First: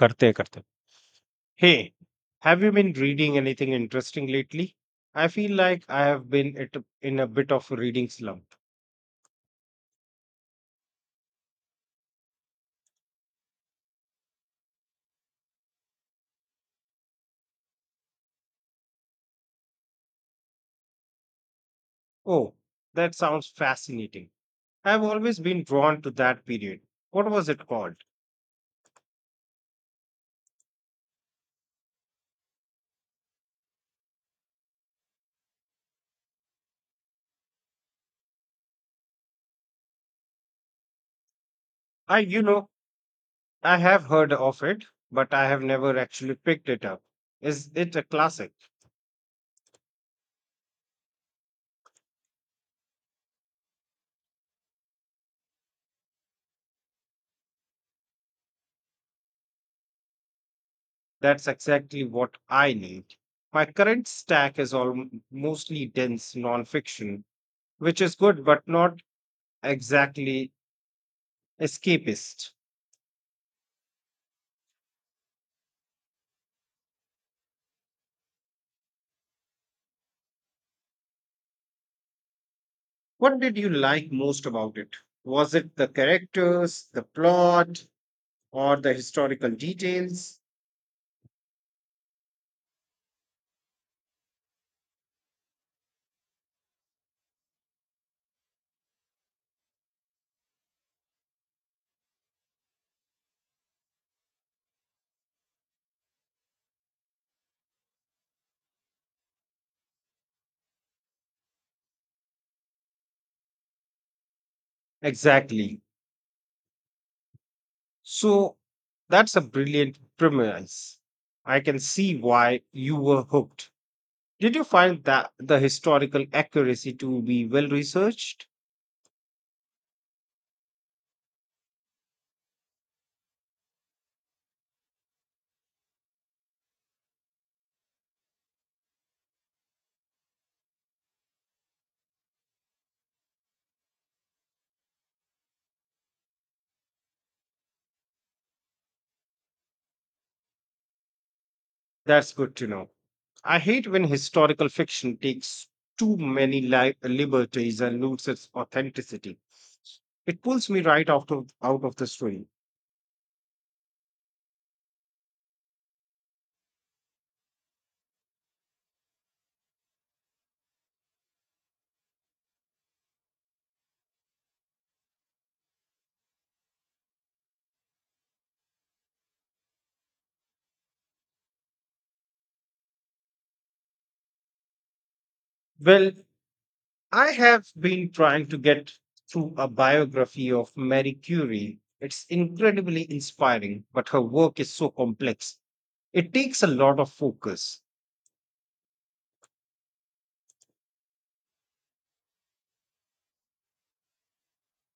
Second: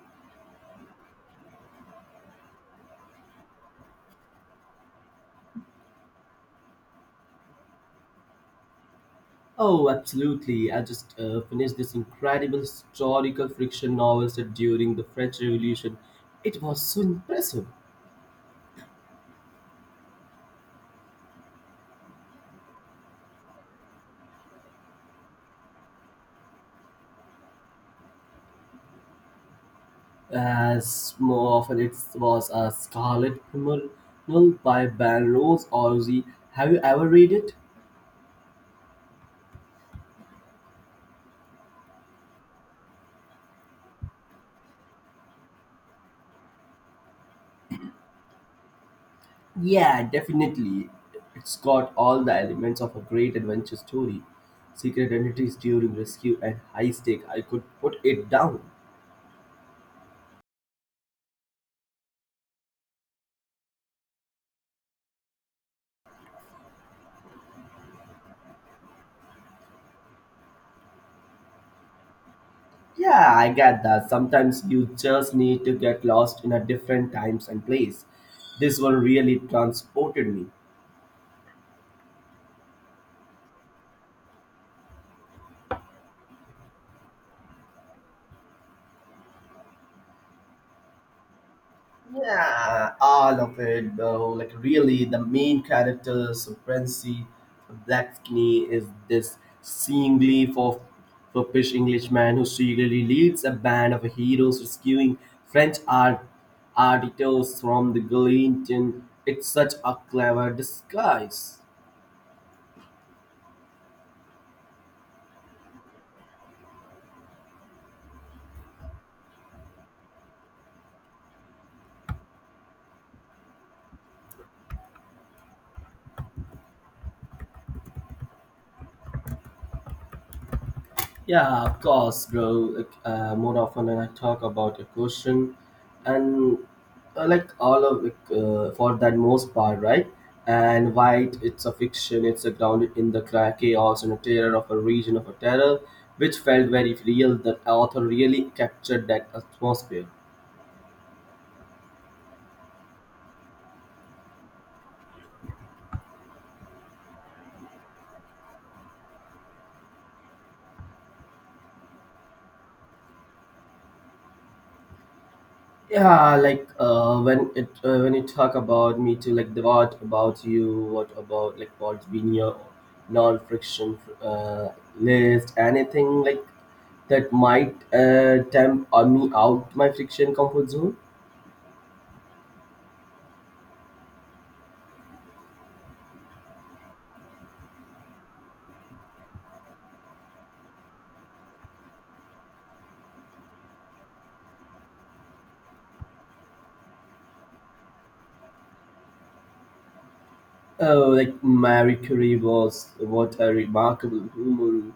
करते हैं hey, have you been reading anything interesting lately? I feel like I have in a bit of a reading slump. Oh, absolutely. I just finished this incredible historical fiction novel set during the French Revolution. It was so impressive. Oh, that sounds fascinating. I've always been drawn to that period. What was it called? As more often, it was a Scarlet Pimpernel by Balrose Orsi. Have you ever read it? I I have heard of it, but I have never actually picked it up. Is it a classic? Yeah, definitely. It's got all the elements of a great adventure story. Secret identities during rescue and high stake. I could put it down. That's exactly what I need. My current stack is all mostly dense nonfiction, which is good but not exactly escapist. Yeah, I get that. Sometimes you just need to get lost in a different times and place. This one really transported me. What did you like most about it? Was it the characters, the plot, or the historical details? Yeah, all of it, though. Like, really, the main character, Supremacy Blackney, is this seemingly for foppish Englishman who secretly leads a band of heroes rescuing French artists from the guillotine. It's such a clever disguise. Exactly. So that's a brilliant premise. I can see why you were hooked. Did you find that the historical accuracy to be well researched? Yeah, of course, bro. Like, more often when I talk about a question, and like all of it, for that most part, right? And white, it's a fiction. It's a grounded in the chaos and a terror of a region of a terror, which felt very real. The author really captured that atmosphere. That's good to know. I hate when historical fiction takes too many liberties and loses its authenticity. It pulls me right out of the story. Yeah, like when it when you talk about me too, like the what about you, what about like what's been your non-friction list, anything like that might tempt me out my friction comfort zone. Well, I have been trying to get through a biography of Marie Curie. It's incredibly inspiring, but her work is so complex. It takes a lot of focus. Oh, like Marie Curie was what a remarkable woman,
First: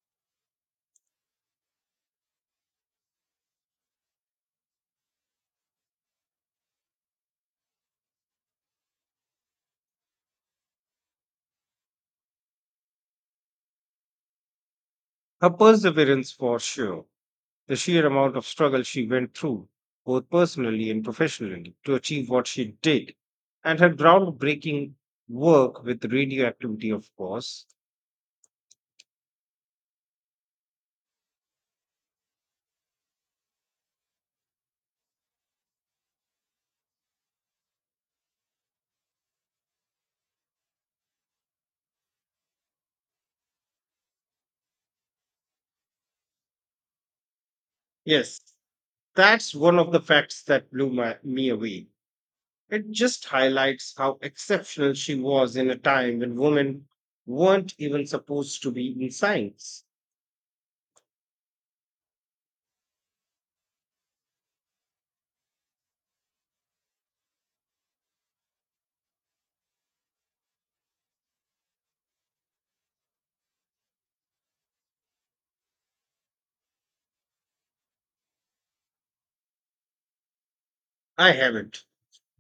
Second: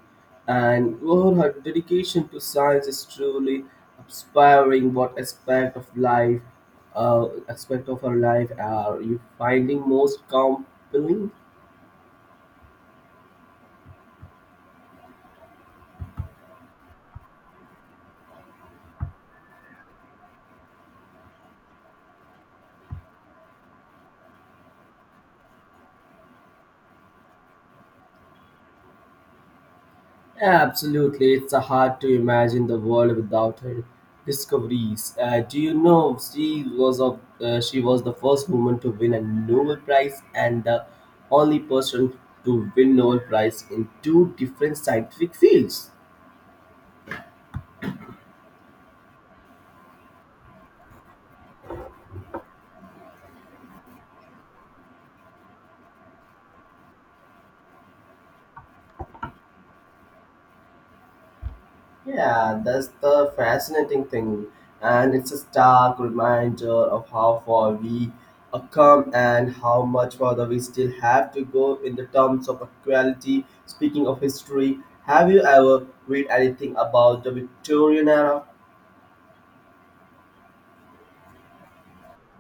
and oh, her dedication to science is truly inspiring. What aspect of life, aspect of her life, are you finding most compelling? Her perseverance, for sure, the sheer amount of struggle she went through, both personally and professionally, to achieve what she did, and her groundbreaking work with radioactivity, of course. Absolutely, it's hard to imagine the world without her discoveries. Do you know she was of she was the first woman to win a Nobel Prize and the only person to win Nobel Prize in two different scientific fields. Yes, that's one of the facts that blew me away. It just highlights how exceptional she was in a time when women weren't even supposed to be in science. Yeah, that's the fascinating thing. And it's a stark reminder of how far we have come and how much further we still have to go in the terms of equality. Speaking of history, have you ever read anything about the Victorian era? I haven't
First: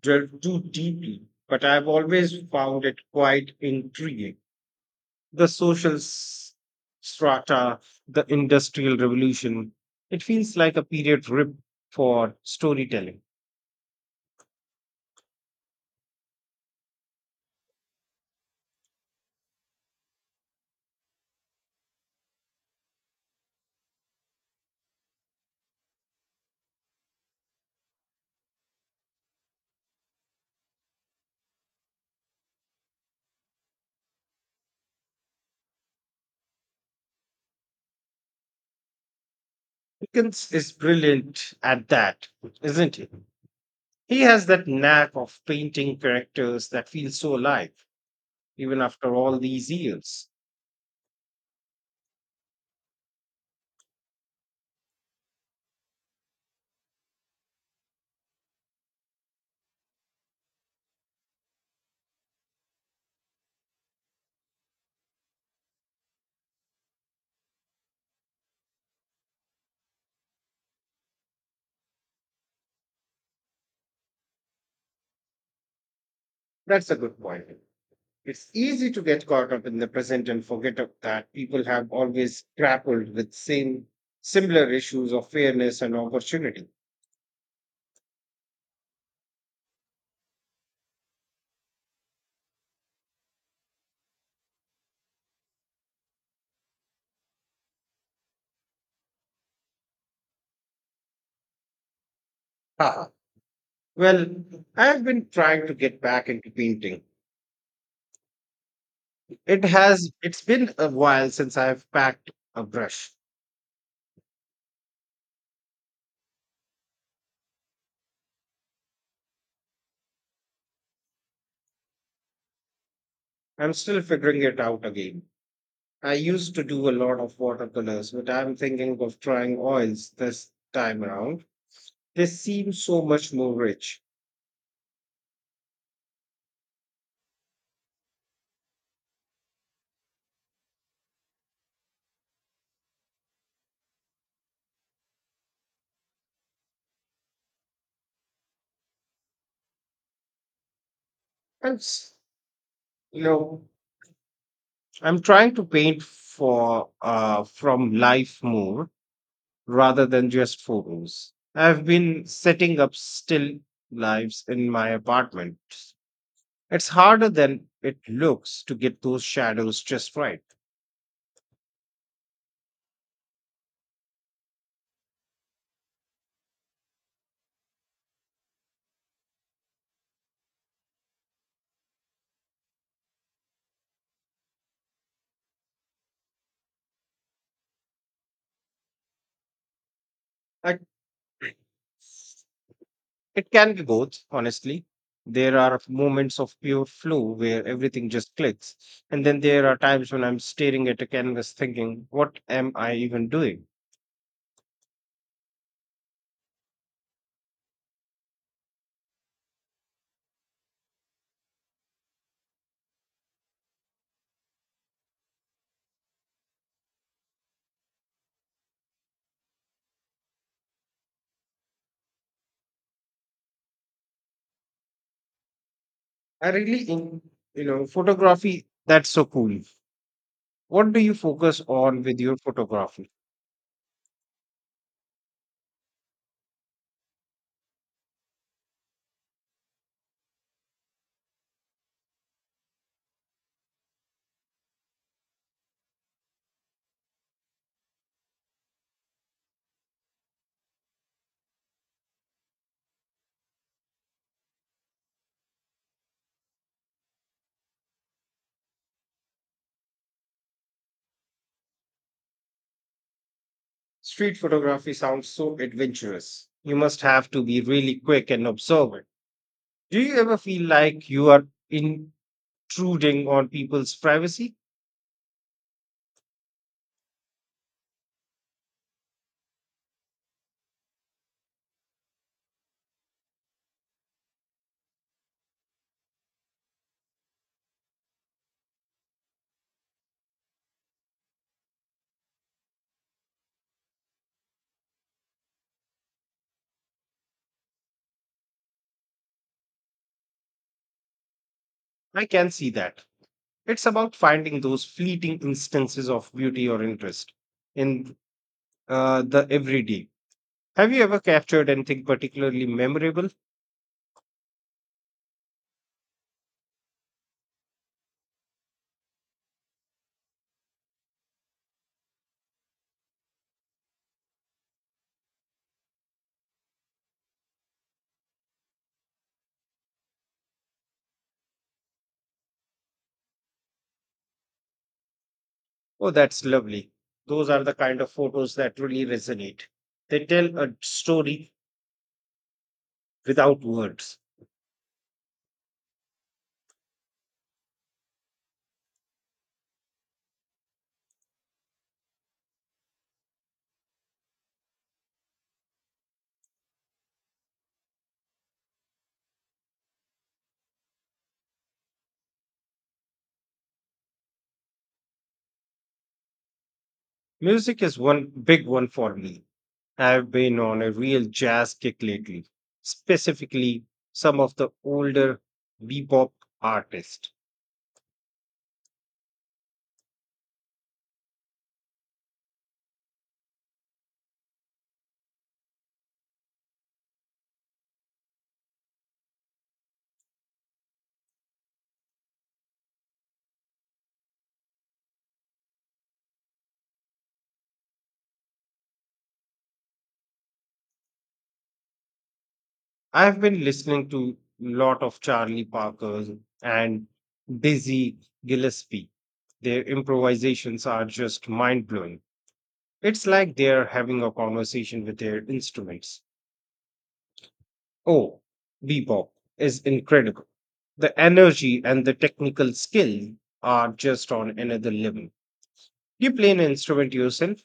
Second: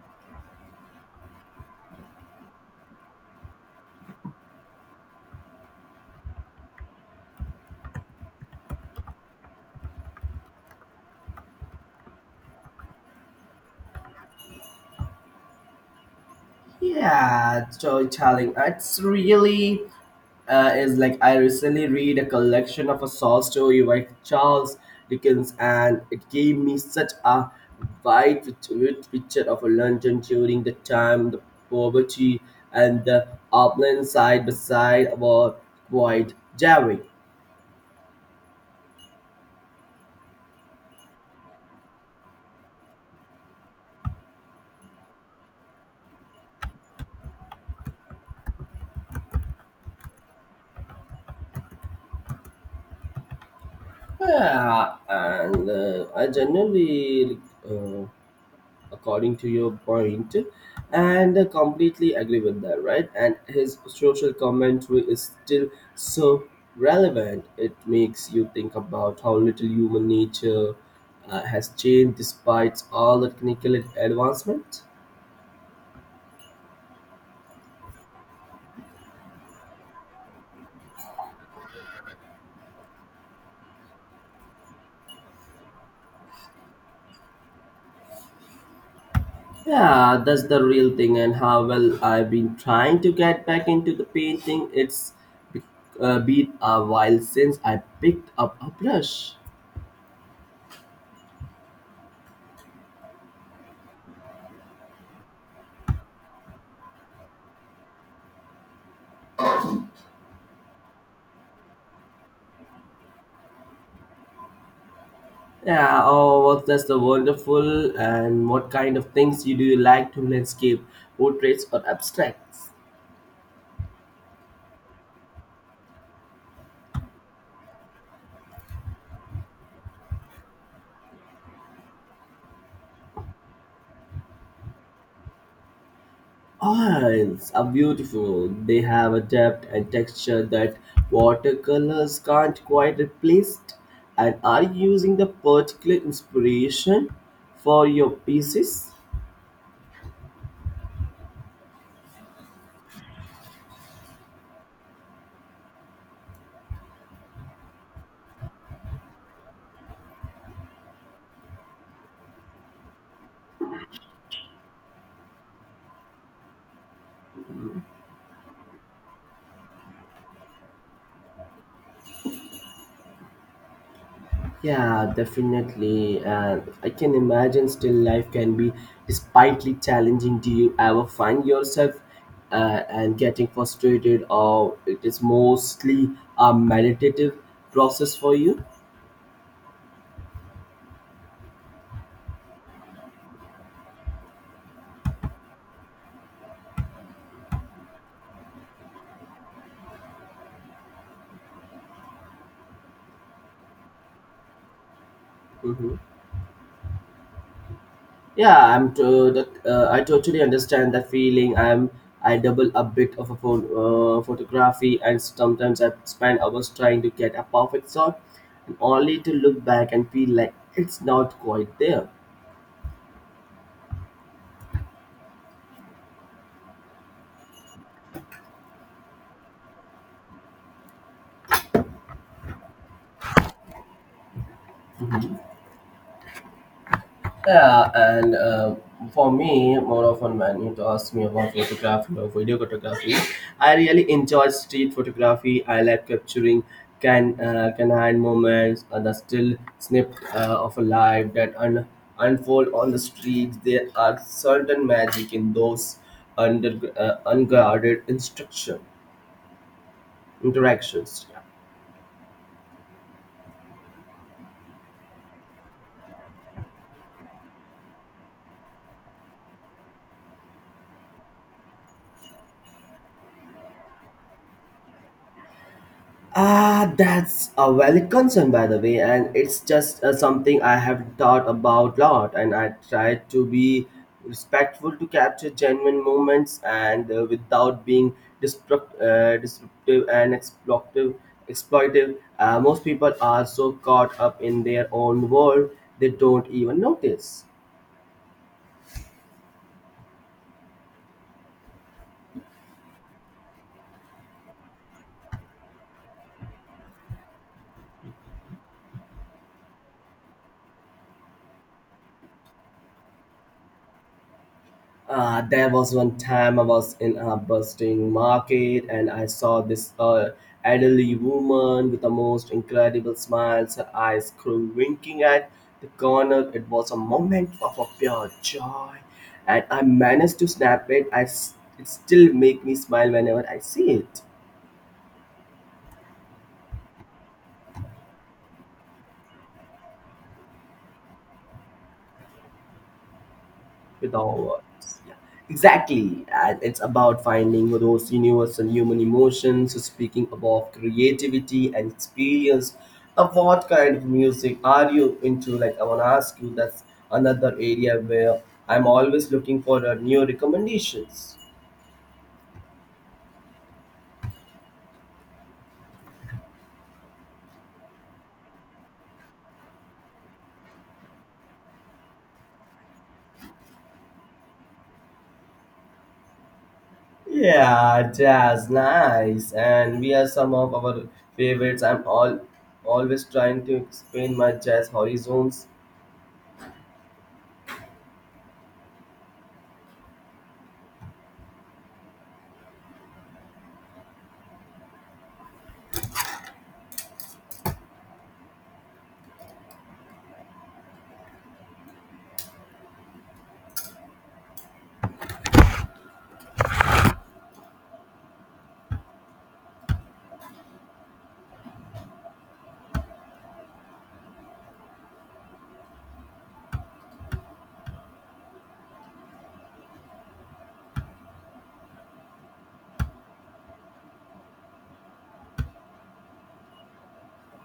delved too deeply, but I've always found it quite intriguing. The strata, the industrial revolution, it feels like a period rip for storytelling. Yeah, storytelling. It's really is like I recently read a collection of a short story by Charles Dickens, and it gave me such a wide, rich picture of London during the time, the poverty and the upland side by side were quite jarring. Dickens is brilliant at that, isn't he? He has that knack of painting characters that feel so alive even after all these years. Yeah, and I generally uh, according to your point, and I completely agree with that, right? And his social commentary is still so relevant. It makes you think about how little human nature has changed despite all the technical advancement. That's a good point. It's easy to get caught up in the present and forget of that people have always grappled with same similar issues of fairness and opportunity. Yeah, that's the real thing. And how well, I've been trying to get back into the painting. It's be- been a while since I picked up a brush. Haha. Well, I've been trying to get back into painting. It's been a while since I've packed a brush. Yeah, oh, what? That's the wonderful. And what kind of things you do, you like to landscape, portraits or abstracts? I'm still figuring it out again. I used to do a lot of watercolors, but I'm thinking of trying oils this time around. They seem so much more rich. Oils are beautiful. They have a depth and texture that watercolors can't quite replace. And are you using the particular inspiration for your pieces? And s- you know, I'm trying to paint for from life more rather than just photos. I've been setting up still lives in my apartment. It's harder than it looks to get those shadows just right. Yeah, definitely. And I can imagine still life can be despitely challenging. Do you ever find yourself and getting frustrated, or it is mostly a meditative process for you? I It can be both, honestly. There are moments of pure flow where everything just clicks. And then there are times when I'm staring at a canvas thinking, what am I even doing? Hmm. Yeah, I totally understand that feeling. I double a bit of a phone, photography, and sometimes I spend hours trying to get a perfect shot, and only to look back and feel like it's not quite there. I really, photography, that's so cool. What do you focus on with your photography? Yeah, and for me, more often when you ask me about photography or video photography, I really enjoy street photography. I like capturing canine moments and the still snippet of a life that unfold on the streets. There are certain magic in those under unguarded instruction interactions. Street photography sounds so adventurous. You must have to be really quick and observant. Do you ever feel like you are intruding on people's privacy? Ah, that's a valid concern, by the way, and it's just something I have thought about lot, and I try to be respectful to capture genuine moments and without being disruptive and exploitive. Most people are so caught up in their own world they don't even notice. I can see that. It's about finding those fleeting instances of beauty or interest in the everyday. Have you ever captured anything particularly memorable? There was one time I was in a bustling market and I saw this elderly woman with the most incredible smiles, her eyes grew winking at the corner. It was a moment of a pure joy and I managed to snap it. It still make me smile whenever I see it. Oh, that's lovely. Those are the kind of photos that really resonate. They tell a story without With words. our words. Yeah. Exactly. And it's about finding those universal human emotions, so speaking about creativity and experience. Of what kind of music are you into? Like, I want to ask you, that's another area where I'm always looking for new recommendations. Music is one big one for me. I've been on a real jazz kick lately, specifically some of the older bebop artists. Yeah, jazz, nice. And we are some of our favorites. I'm all always trying to expand my jazz horizons. I've been listening to a lot of Charlie Parker and Dizzy Gillespie. Their improvisations are just mind blowing. It's like they're having a conversation with their instruments. Oh, bebop is incredible. The energy and the technical skill are just on another level. Do you play an instrument yourself,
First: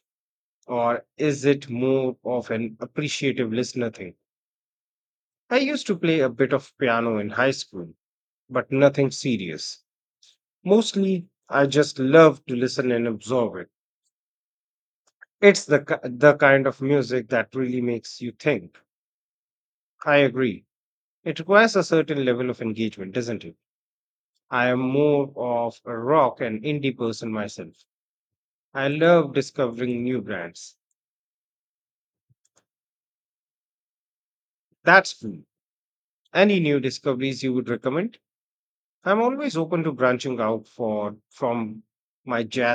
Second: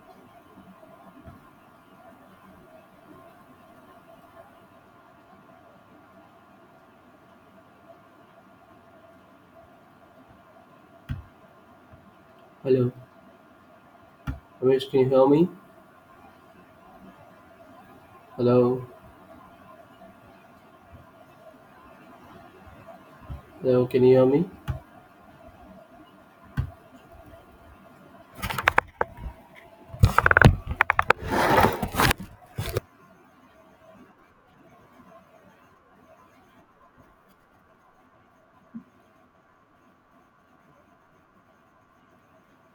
or is it more of an appreciative listener thing? I used to play a bit of piano in high school, but nothing serious. Mostly, I just love to listen Hello, and absorb it. Ramesh, can you hear me? It's the kind of music that really makes you think. Hello, I agree. It requires a certain level of engagement, doesn't it? hello, can you hear I me? am more of a rock and indie person myself. I love discovering new brands. That's true. Any new discoveries you would recommend? I'm always open to branching out for from my jazz